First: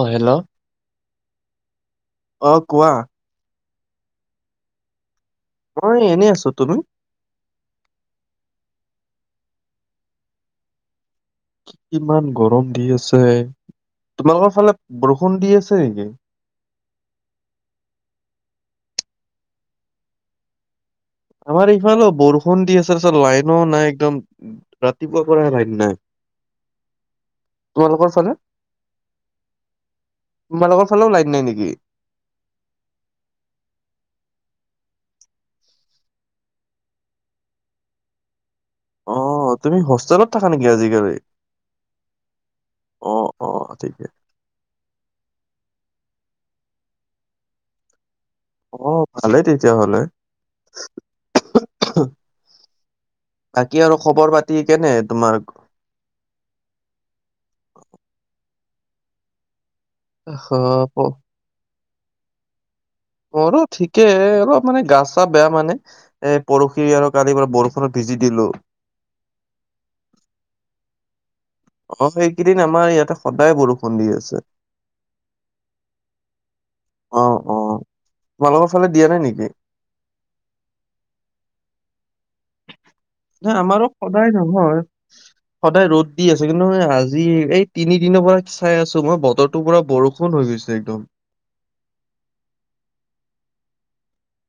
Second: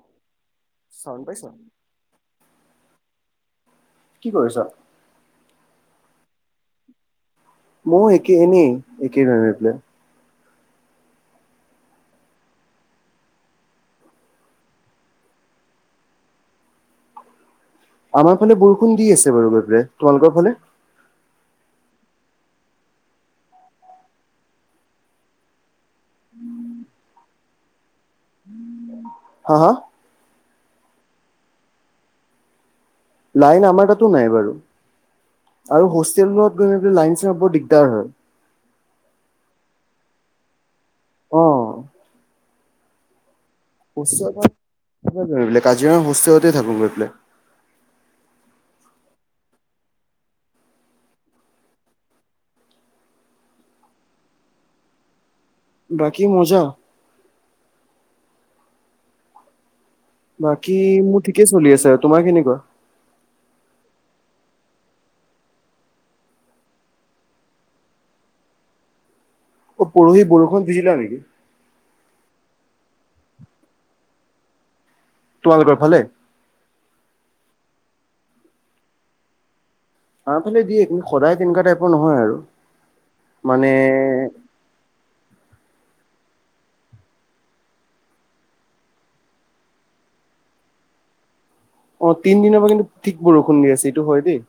অ'! Hello? চউণ্ড পাইছ? অ'! কোৱা? কি কৰিছ? মই এনেই আছোঁ, তুমি? মইয়ো, একেই, এনেই। [unintelligible] কিমান গৰম দি আছে। তোমালোকৰ ফালে বৰষুণ দি আছে নেকি? আমাৰ ফালে বৰষুণ দি আছে বাৰু গৈ পেলাই। তোমালোকৰ ফালে? আমাৰ এইফালেও বৰষুণ দি আছে। তাৰপিছত লাইনো নাই একদম। ৰাতিপুৱা পৰাই লাইন নাই। তোমালোকৰ ফালে? হা হা? তোমালোকৰ ফালেও লাইট নাই নেকি? লাইন আমাৰ তাতো নাই বাৰু। আৰু হোষ্টেলত গৈ পেলাই লাইন চাব দিগদাৰ হয়। অ', তুমি হোষ্টেলত থাকা নেকি আজিকালি? অ'। অ', অ'। ঠিকে হোষ্টেলত [unintelligible] কাজিৰঙা হোষ্টেলতে থাকো গৈ পেলাই। অ', ভালেই তেতিয়াহ'লে। বাকী আৰু খবৰ-পাতি কেনে তোমাৰ? বাকী মজা। আহ, বাকী মোৰ ঠিকেই চলি আছে আৰু। তোমাৰ কেনেকুৱা? মোৰো ঠিকে। অলপ মানে গা চা বেয়া মানে। এই পৰষি আৰু কালি পোৰা বৰষুণত ভিজি দিলোঁ। অ', পৰহি বৰষুণত ভিজিলা নেকি? অ', সেইকেইদিন আমাৰ ইয়াতে সদায় বৰষুণ দি আছে। তোমালোকৰ ফালে? অ', অ', তোমালোকৰ ফালে দিয়া নাই নেকি? আমাৰ ফালে দিয়ে। কিন্তু সদায় তেনেকুৱা টাইপৰ নহয় আৰু। ধৰা মানে আমাৰো সদায় নহয়। [inaudible] সদায় ৰ'দ দি আছে। কিন্তু এ আজি এই তিনিদিনৰ পৰা চাই আছো, মই বতৰটো পৰা বৰষু ন হৈ গৈছে একদম। অ', তিনদিনৰ পৰা কিন্তু ঠিক বৰষুণ দি আছে এইটো হয় দেই।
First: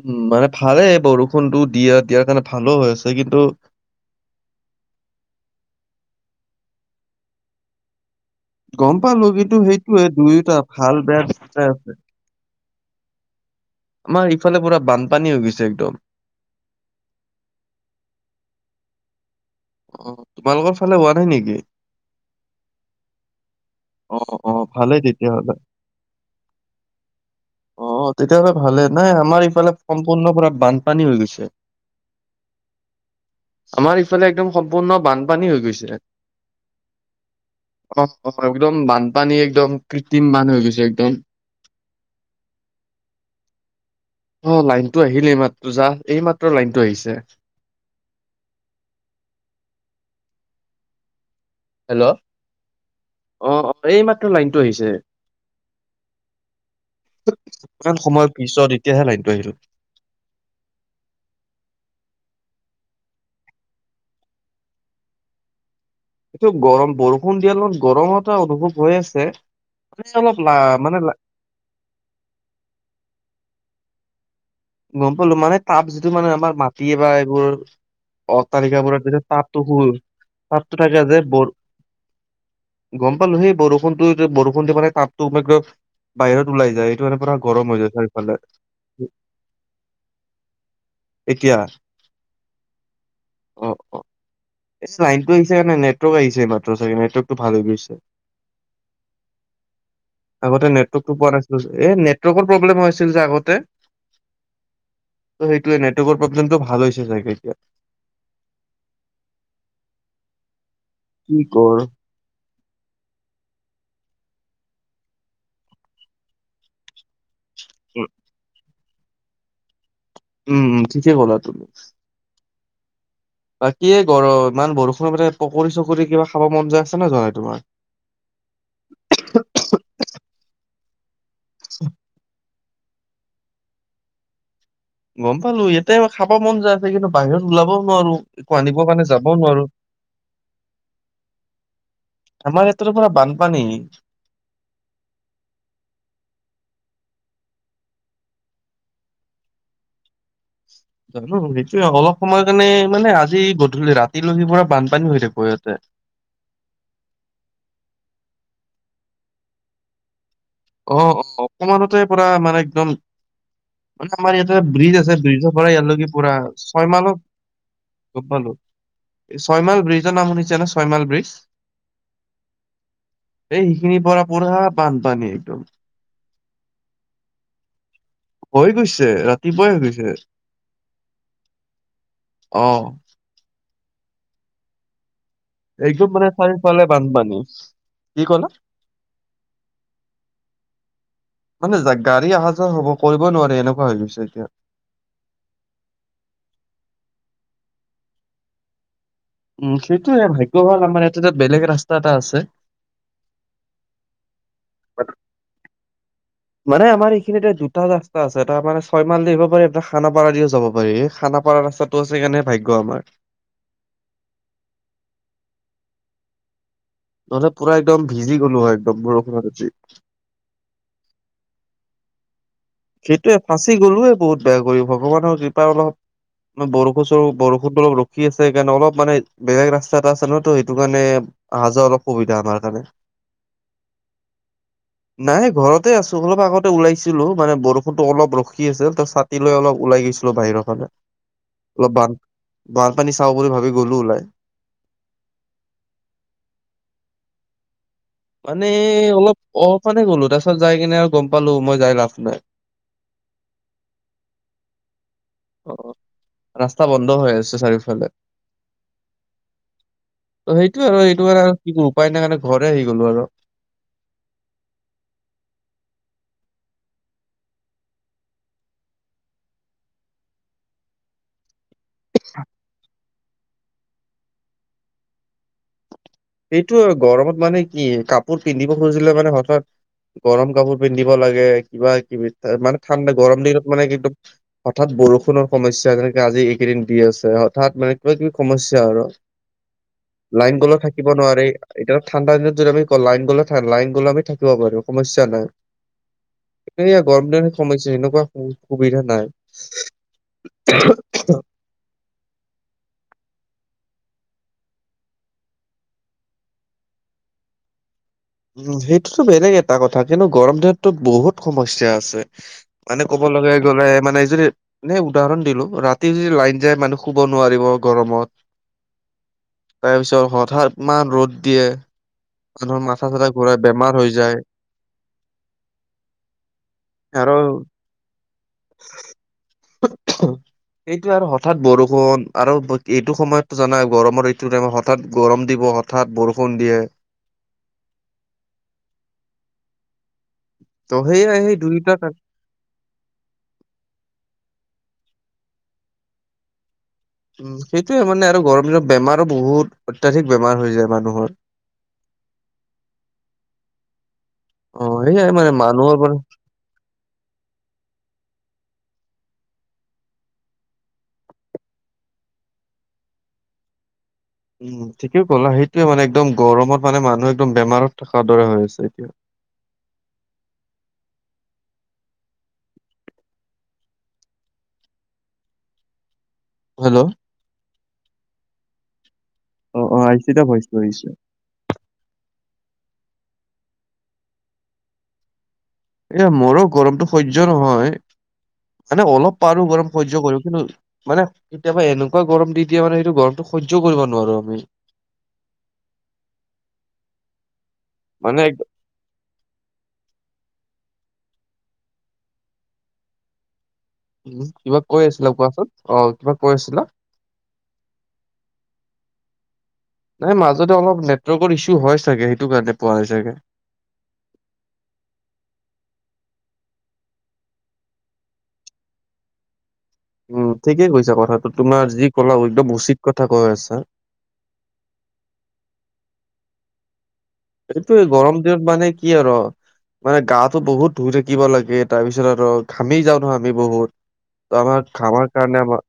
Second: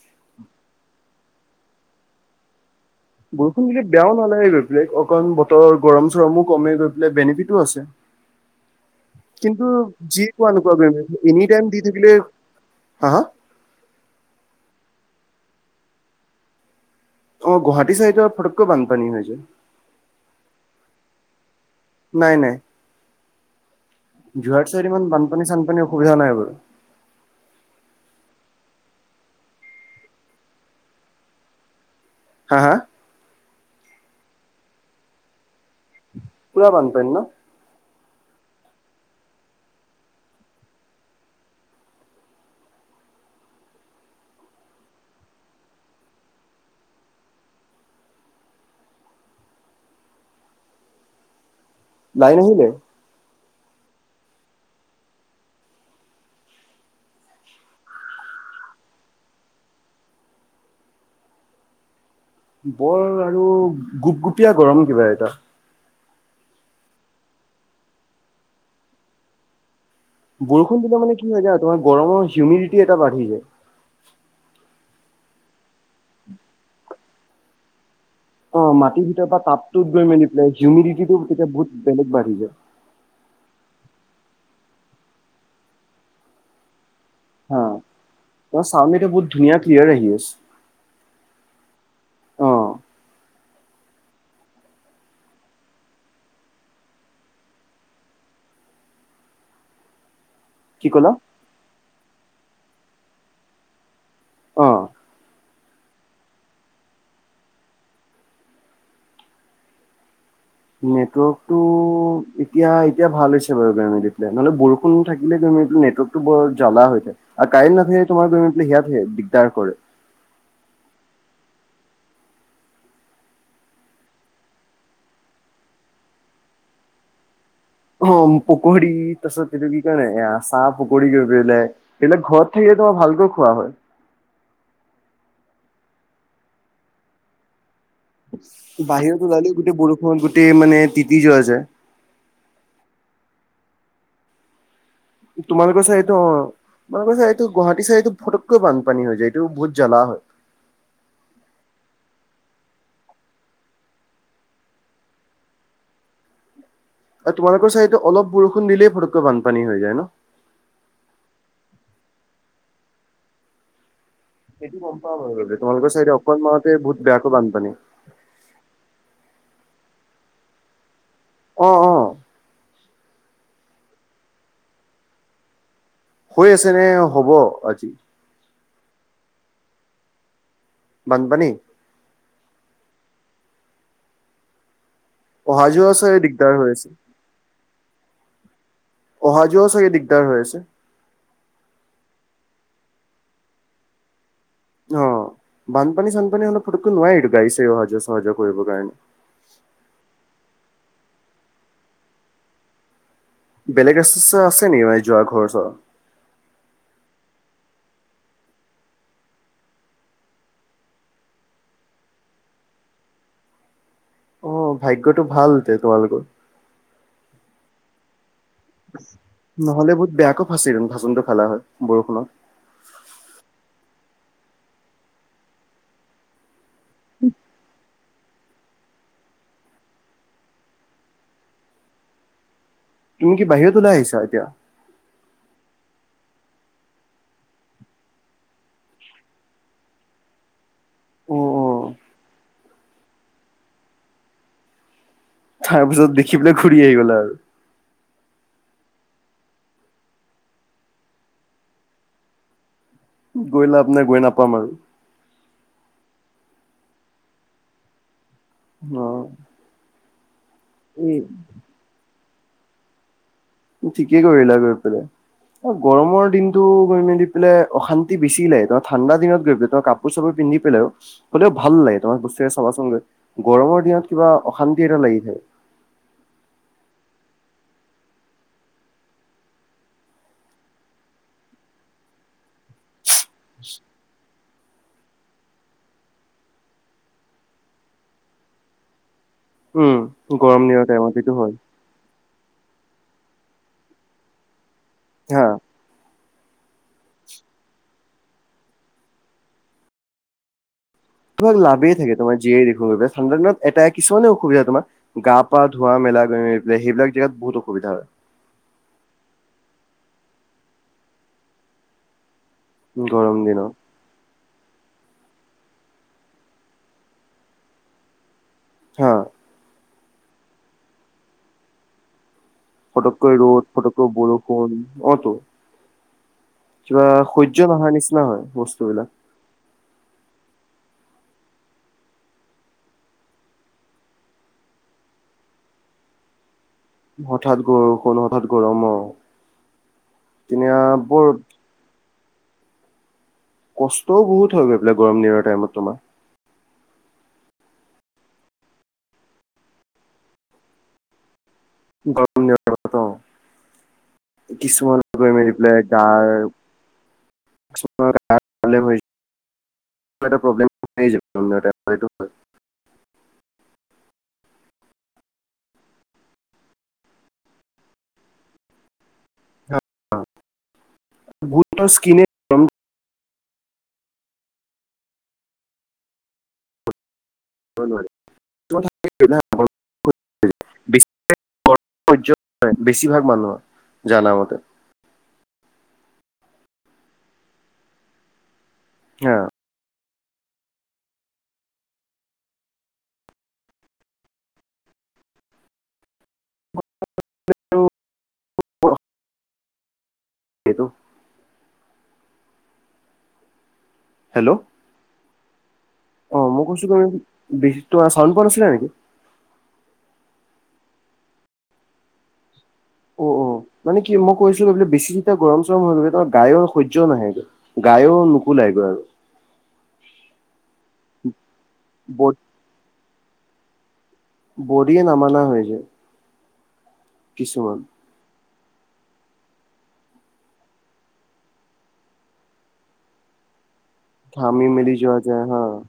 উম। মানে ভালেই বৰষুণটো দিয়া দিয়াৰ কাৰণে ঠাণ্ডা হৈ আছে। কিন্তু বৰষুণ দিলে বেয়াও নালাগে গৈ পেলায়। অকণ বতৰ গৰম চৰমো কমে গৈ পেলায়। বেনিফিটো আছে। গম পালো কিন্তু সেইটোয়ে যি কোৱা দুয়োটা নোকোৱা ভাল বেয়া [unintelligible] দুয়োটা এনিটাইম দি আছে। থাকিলে-হা হা? আমাৰ এইফালে পুৰা বানপানী হৈ গৈছে একদম। অ', গুৱাহাটী চাইডত ফটকে বানপানী হৈ যায়। অ', তোমালোকৰ ফালে হোৱা নাই নেকি? নাই নাই। অ অ যোৰহাট চাইডে ভালেই ইমান তেতিয়াহ'লে বানপানী-চানপানী অসুবিধা নাই বাৰু। অ', তেতিয়াহ'লে ভালে। নাই, আমাৰ এইফালে সম্পূৰ্ণ পোৰা বানপানী হৈ গৈছে। হা হা? আমাৰ এইফালে একদম সম্পূৰ্ণ বানপানী হৈ গৈছে। পুৰা বানপানী ন? অ', অ', একদম বানপানী একদম কৃত্ৰিম বান হৈ গৈছে একদম। অ', লাইনটো আহিলে এইমাত্ৰ যা। এইমাত্ৰ লাইনটো আহিছে। হেল্ল'! লাইন আহিলে অ', অ', এইমাত্ৰ লাইনটো আহিছে। কিমান সময়ৰ পিছত এতিয়াহে লাইনটো আহিল। বৰ আৰু গুপগুপীয়া গৰম কিবা এটা। এইটো গৰম বৰষুণ দিয়া লগত গৰম এটা অনুভৱ হৈ আছে। মানে অলপ লা বৰষুণ দিলে মানে কি হৈ যায় তোমাৰ গৰমৰ হিউমিডিটি এটা বাঢ়ি যায়। গম পালো। মানে তাপ যিটো মানে আমাৰ মাটি বা এইবোৰ অ মাটিৰ অট্টালিকাবোৰত যে ভিতৰৰ পৰা তাপটো তাপটোত হুল, গৈ মেলি পেলাই তাপটো থাকে হিউমিডিটিটো যে তেতিয়া বৰ বহুত বেলেগ বাঢ়ি যায়। গম পালো। সেই বৰষুণটো যে বৰষুণ দি মানে তাপতো [unintelligible] বাহিৰত ওলাই যায়। সেইটোকাৰণে পুৰা গৰম হৈ যায় চাৰিওফালে। পানীটো বহু ধুনীয়া ক্লিয়াৰ আহি আছ এতিয়া। অ'। অ অ এই লাইনতটো আহিছে কাৰণে নেটৱৰ্ক আহিছে, মাত্ৰ চাগে নেটৱৰ্কটো ভাল হৈ গৈছে। [inaudible] আগতে কি ক'লা নেটৱৰ্কতটো পোৱা নাছিলো, এ নেটৱৰ্কৰ প্ৰব্লেম হৈ আছিল যে আগতে। অ ত' সেইয়ে নেটৱৰ্কৰ প্ৰব্লেমটো ভাল হৈছে চাগে এতিয়া। কি নেটৱৰ্কটো কৰ এতিয়া, এতিয়া ভাল হৈছে বাৰু গেমি দি পিলে নহলে বৰষুণ থাকিলে গৰমি দি নেটৱৰ্কো বৰ জ্বলা হৈ যায়। আৰু কাৰেন্ট নাথাকিলে তোমাৰ [unintelligible] দিগদাৰ কৰে। উম উম, ঠিকেই কলাতো। বাকি এই গৰ ইমান বৰষুণৰ মানে পকৰি চকৰি কিবা খাব মান যায় আছে নে জোৱা নাই তোমাৰ? অ' পকৰি তাৰপিছত, সেটো কি কই নাই আ চাহ পকৰি ঘ পলাই প ঘৰত থাকে, তোমাৰ ভালকৈ খোৱা হয়। গম পালো, ইয়াতে খাব মন যায় আছে কিন্তু বাহিৰত ওলাবও নোৱাৰো। একো আনিবৰ কাৰণে বাহিৰত যাবও ওলালেও নোৱাৰো গোটেই বৰষুণ, গোটেই মানে তিতি যোৱা যায়। আমাৰ ইয়াত পুৰা বানপানী। তোমালোকৰ চাইড অ'। তোমালোকৰ চাইডৰ এইটো গুৱাহাটীৰ চাইটো ফটকৈ বানপানী হৈ যায়, এইটো বহুত জ্বালা হয়। জানো, সেইটোয়ে অলপ সময় কাৰণে মানে আজি গধূলি ৰাতি লৈকে পুৰা বানপানী হৈ থাকিব ইয়াতে। আৰু তোমালোক চাইটত অলপ বৰষুণ দিলেই ফটকৈ বানপানী হৈ যায় ন? অ' অকমানতে পুৰা মানে একদম মানে আমাৰ ইয়াতে সেইটো গম ব্ৰিজ পাওঁ আছে, ব্ৰিজৰ বাৰু পৰা তোমালোকৰ ইয়ালৈকে চাইডে পুৰা অকল মাহতে ছয় বহুত বেয়াকৈ বানপানী মাহত গম পালো ছয় মাইল ব্ৰিজৰ নাম, শুনিছে নে ছয় মাইল ব্ৰিজ। অ' অ'। এই সেইখিনিৰ পৰা পুৰা বানপানী। একদম হৈ আছে নে হ'ব আজি? হৈ গৈছে, ৰাতিপুৱাই হৈ গৈছে। বান পানী? অ'। অহা যোৱা একদম চাগে মানে দিগদাৰ হৈ চাৰিওফালে আছে বানপানী, কি ক'লা? অহা যোৱা চাগে দিগদাৰ হৈ আছে? মানে গাড়ী অহা যোৱা হ'ব কৰিব নোৱাৰি এনেকুৱা হৈ গৈছে এতিয়া। অ', বানপানী চানপানী হলে অলপ ফুটকো নোৱাৰি এইটো গাডী চাৰি অহা যোৱা চহা জোৱা কৰিবৰ কাৰণে। উম, সেইটোয়ে ভাগ্য ভাল আমাৰ ইয়াতে যে বেলেগ ৰাস্তা এটা আছে। বেলেগ ৰাস্তা আছে নেকি, ম যোৱা ঘৰ ওচৰত? মানে আমাৰ এইখিনি এ দুটা ৰাস্তা আছে, এটা মানে ছয় মাল দি আহিব পাৰি, এটা খানাপাৰা দিও যাব পাৰি, খানাপাৰা ৰাস্তাত টো আছে কাৰণে ভাগ্য আমাৰ। অ' ভাগ্যতো ভাল তে তোমালোকৰ। নহলে পুৰা একদম ভিজি গ'লো হয়। একদম বৰষুণত আজি। নহ'লে বহুত বেয়াকৈ ফাচিন ভচোনটো খালা হয়, বৰষুণত। সেইটোৱে ফাঁচি গলোয়ে, বহুত বেয়া কৰি ভগৱানৰ কৃপা অলপ মান বৰষুণৰ বৰষুণটো অলপ ৰখি আছে, সেইকাৰণে অলপ মানে বেলেগ ৰাস্তা এটা আছে ন তো সেইটো কাৰণে, অহা যোৱা অলপ সুবিধা আমাৰ কাৰণে। তুমি কি বাহিৰত ওলাই আহিছা এতিয়া? নাই ঘৰতে আছো, অলপ আগতে ওলাইছিলো। মানে বৰষুণতো অলপ ৰখি আছিল, ত ছাতি লৈ অলপ ওলাই গৈছিলো বাহিৰৰ ফালে। অ অ অলপ বান, বানপানী চাওঁ বুলি ভাবি গ'লো ওলাই। তাৰপিছত দেখি পেলাই ঘূৰি আহি গ'লা আৰু। মানে অলপ, অ 'মানে গ'লো, তাৰ পিছত যাই কিনে আৰু গম পালো মই যাই লাভ নাই। গৈ লাভ নাই, গৈ নাপাম আৰু। অ', ৰাস্তা বন্ধ হৈ আছে চাৰিওফালে। অ'। ত সেইটোয়ে হয়, এই সেইটো কাৰণে আৰু উপায় নাই কাৰণে ঘৰতে আহি গলো আৰু। ঠিকেই কৰিলা গৈ পেলাই। অ গৰমৰ দিনতটো গৈ মেলি পেলাই অশান্তি বেছি লাগে ন? তই ঠাণ্ডা দিনত গৈ পেলাই তই কাপোৰ কাপোৰ চাপোৰ পিন্ধি পেলাইও হ'লেও ভাল লাগে তোমাক বস্তুৰে চাবাচোনগৈ। গৰমৰ দিনত কিবা অশান্তি এটা লাগি থাকে। এইটো গৰমত মানে কি কাপোৰ পিন্ধিব খুজিলে মানে হঠাৎ গৰম কাপোৰ পিন্ধিব লাগে কিবা কিবি মানে ঠাণ্ডা গৰম দিনত মানে কি একদম হঠাৎ বৰষুণৰ সমস্যা যেনেকে, আজি এইকেইদিন দি আছে হঠাৎ মানে কিবা কিবি সমস্যা আৰু। উম, লাইন গৰম গ'লেও দিনৰ থাকিব টাইমত। সেইটো নোৱাৰি। হয় এতিয়া ঠাণ্ডা দিনত যদি আমি লাইন গলে লাইন গলে আমি থাকিব পাৰো। সমস্যা হা নাই। এয়া গৰম দিন সমস্যা সেনেকুৱা সুবিধা নাই। তোমাক লাভেই থাকে তোমাৰ [unintelligible] ঠাণ্ডা এটা কিছুমান অসুবিধা তোমাৰ গা পা ধুৱা মেলা পেলাই সেইবিলাক জেগাত বহুত অসুবিধা হয়। উম, সেইটোতো বেলেগ এটা কথা কিন্তু, গৰম দিনতো বহুত সমস্যা আছে। মানে ক'ব গৰম লগে দিনত গ'লে মানে যদি, এনেই উদাহৰণ দিলো ৰাতি যদি লাইন যাই মানুহ শুব নোৱাৰিব গৰমত। হ তাৰপিছত হঠাৎ মান ৰ'দ দিয়ে, মানুহৰ মাথা চাথা ফটককৈ ঘূৰাই ৰ'দ, বেমাৰ ফটককৈ হৈ যায় বৰষুণ। অটো কিবা আৰু সহ্য নহা নিচিনা হয় বস্তুবিলাক। [inaudible] এইটো আৰু হঠাৎ বৰষুণ আৰু এইটো সময়তো জানা গৰমৰ এইটো মত হঠাৎ গৰম দিব। হঠাৎ বৰষুণ দিয়ে। হঠাৎ বৰষুণ, হঠাৎ গৰম অ, তেনেয়া বৰ দুুইটা তাত কষ্টও বহুত হয় গৈ পেলাই গৰম দিনৰ টাইমত তোমাৰ। উ সেইটোয়ে মানে আৰু গৰম দিনত বেমাৰো বহুত, অত্যাধিক বেমাৰ হৈ যায় মানুহৰ। গৰ [unintelligible] অ কিছুমানৰ সেইয়াই গৈ মানে মেলি পেলাই মানুহৰ পৰা গাৰ াল [unintelligible] কিবা এটা প্ৰব্লেম [unintelligible] উম, ঠিকেই ক'লা সেইটোয়ে মানে একদম গৰমত মানে মানুহ একদম বেমাৰত থকাৰ দৰে হৈ আছে। [unintelligible] হেল্লো' [unintelligible] অ অ আহিছে এতিয়া ভইচটো আহিছে [unintelligible] বেছিভাগ মানুহ, জানা মত এ মোৰো গৰমতটো সহ্য নহয়, মানে হা অলপ পাৰো গৰম সহ্য কৰিব কিন্তু, মানে কেতিয়াবা এনেকুৱা গৰম দি দিয়ে মানে সেইটো গৰমটো সহ্য কৰিব নোৱাৰো আমি। [inaudible] মানে এক সেইটো [unintelligible] হেল্ল' কিবা কৈ আছিলা কোৱা? অ মই কৈছো [unintelligible] চাউণ্ড পোৱা নাছিলা নেকি? নাই মাজতে অলপ নেটৱৰ্কৰ ইচোঁ হয় চাগে সেইটো কাৰণে। পোৱা নাই চাগে অ', অ' মানে কি মই কৈছিলোঁ বোলে বেছি যেতিয়া গৰম চৰম হৈ [unintelligible] গায়ৰ সহ্য নাহেগৈ। গায়ো নুকোলাই গৈ আৰু। উম, ঠিকে কৈছা কথাটো, তোমাৰ যি আৰু কলা একদম উচিত কথা কৈ আছা। বডিয়ে নামানা হৈ যায়। কিছুমান এইটো গৰম দিনত মানে কি আৰু মানে গাটো বহুত ধুই থাকিব লাগে তাৰপিছত, আৰু ঘামি যাওঁ ন'হ আমি বহুত। ট ঘামি মেলি আমাৰ যোৱা ঘামাৰ যায় হা কাৰণে আমাৰ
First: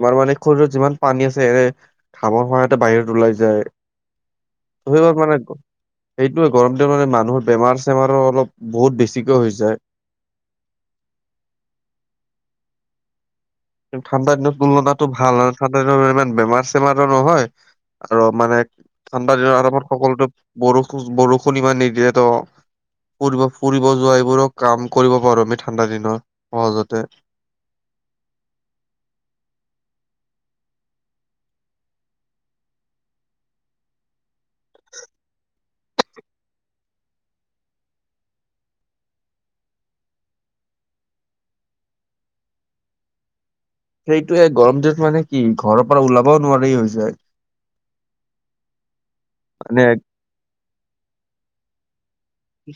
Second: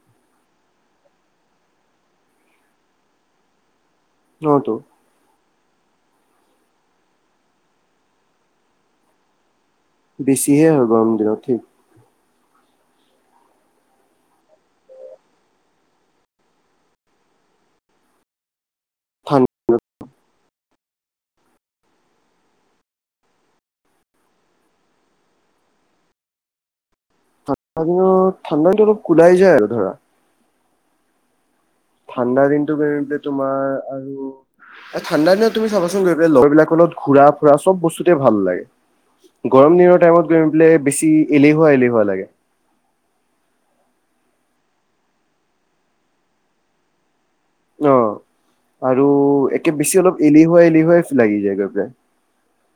আমাৰ মানে শৰীৰত যিমান পানী আছে স ঘামৰ সহায়তে বাহিৰত ওলাই যায়। অহতো। ধৰিব পৰা নাই। সেইটোৱে গৰম দিন মানে মানুহৰ বেমাৰ-চেমাৰো অলপ বহুত বেছিকে হৈ যায়। বেছিহে হয়, গৰম দিনত ঠিক। ঠাণ্ডা দিনত তুলনাতো ভাল, আৰু ঠাণ্ডা দিনত ইমান বেমাৰ চেমাৰো নহয়। আৰু মানে ঠাণ্ডা দিনৰ আৰামত সকলোতো বৰষুণ বৰষুণ ইমান নিদিয়ে তো। ফুৰিব ফুৰিব যোৱা এইবোৰো কাম কৰিব পাৰো আমি ঠাণ্ডা দিনত সহজতে। ঠাণ্ডা দিনত ঠাণ্ডা দিনো অলপ কোলাই যায় আৰু ধৰা। ঠাণ্ডা দিনটো [unintelligible] তোমাৰ আৰু এ ঠাণ্ডা দিনত তুমি চাবচোন গৈ পেলাই লগৰবিলাক লগত ঘূৰা-ফুৰা চ'ব বস্তুতেই ভাল লাগে। গৰম দিনৰ টাইমত গৈ পেলাই বেছি এলেহুৱা এলেহুৱা লাগে। সেইটোয় গৰম দিনত মানে কি ঘৰৰ পৰা ওলাবও নোৱাৰি হৈ যায়। অ', আৰু একে মানে বেছি অলপ এলিহুৱা এলিহুৱাই লাগি যায় গৈ পেলাই।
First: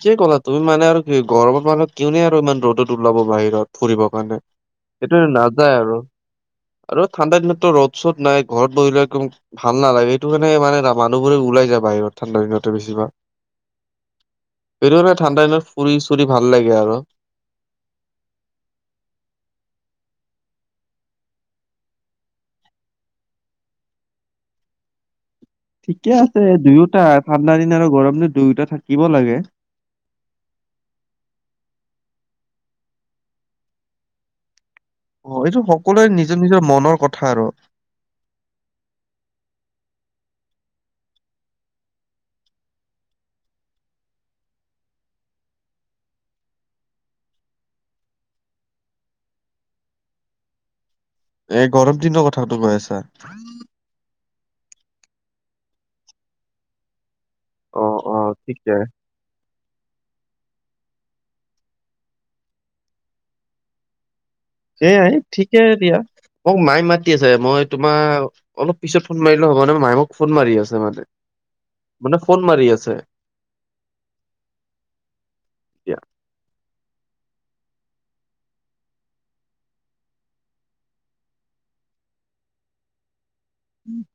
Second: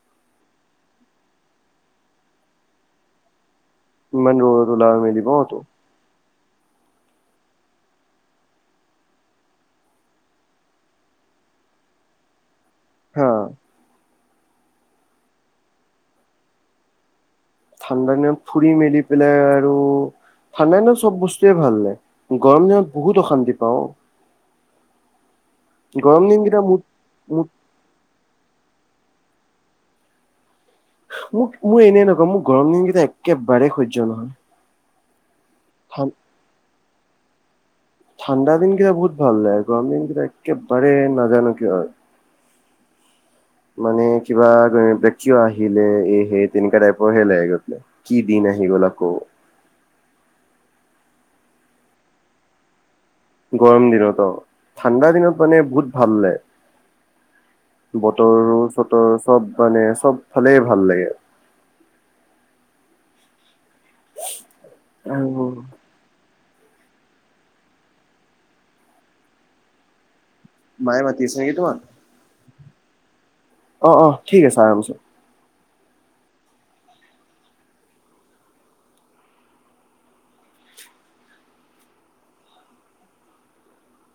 যি ক'লা তুমি মানে আৰু কি গৰত মানুহ কিয়নে আৰু ইমান ৰ'দত ওলাব বাহিৰত। ফুৰিবৰ ইমান কাৰণে, ৰ'দত ওলাব এইটো মেলিব নাযায় আৰু। আৰু ঠাণ্ডা দিনতটো ৰ'দ-চ'দ নাই ঘৰত বহিলেও ভাল নালাগে, এইটো কাৰোনে মানুহবোৰে ওলাই যায় বাহিৰত ঠাণ্ডা দিনতে বেছি ভাগ। হা এইটো মানে ঠাণ্ডা দিনত ফুৰি-চুৰি ভাল লাগে আৰু। ঠাণ্ডা দিনত ফুৰি মেলি পেলাই আৰু ঠাণ্ডা দিনত চ'ব বস্তুয়ে ভাল লাগে, গৰম দিনত বহুত অশান্তি পাওঁ। [inaudible] ঠিকে গৰম আছে, দিনকেইটা মোৰ দুয়োটা মোক ঠাণ্ডা দিন আৰু গৰম দিন দুয়োটা থাকিব লাগে। মোক মই এনে নকওঁ মোৰ গৰম দিনকেইটা একেবাৰেেই সহ্য নহয়। অ', এইটো ঠান সকলোৰে নিজৰ নিজৰ মনৰ কথা আৰু। ঠাণ্ডা দিন কেইটা বহুত ভাল লাগে, গৰম দিন কেইটা একেবাৰে নাজানো কি হয়। [inaudible] মানে কিবা কিয় আহিলে এ হে, তেনেকাঁ টাইপৰ হে লাগে গৈ পেলাই। কি দিন আহি গ'ল আকৌ। এ গৰম দিনৰ কথাটো কৈ আছা? গৰম দিনত অ', ঠাণ্ডা দিনত মানে বহুত ভাল লাগে। অ অ ঠিকে বতৰো-চতৰ চ'ব মানে চ'ব ফালে ভাল লাগে। সেয়াই আৰু ঠিকে দিয়া। মোক মায়ে মাতি আছে, মই তোমাৰ অলপ পিছত ফোন মাৰিলে হ'ব নহয়, মায়ে মোক ফোন মাৰি আছে। মায়ে মানে মাতি আছে নেকি তোমাক মানে ফোন মাৰি আছে। অ', অ', ঠিক আছে, আৰমচে। এতিয়া [inaudible]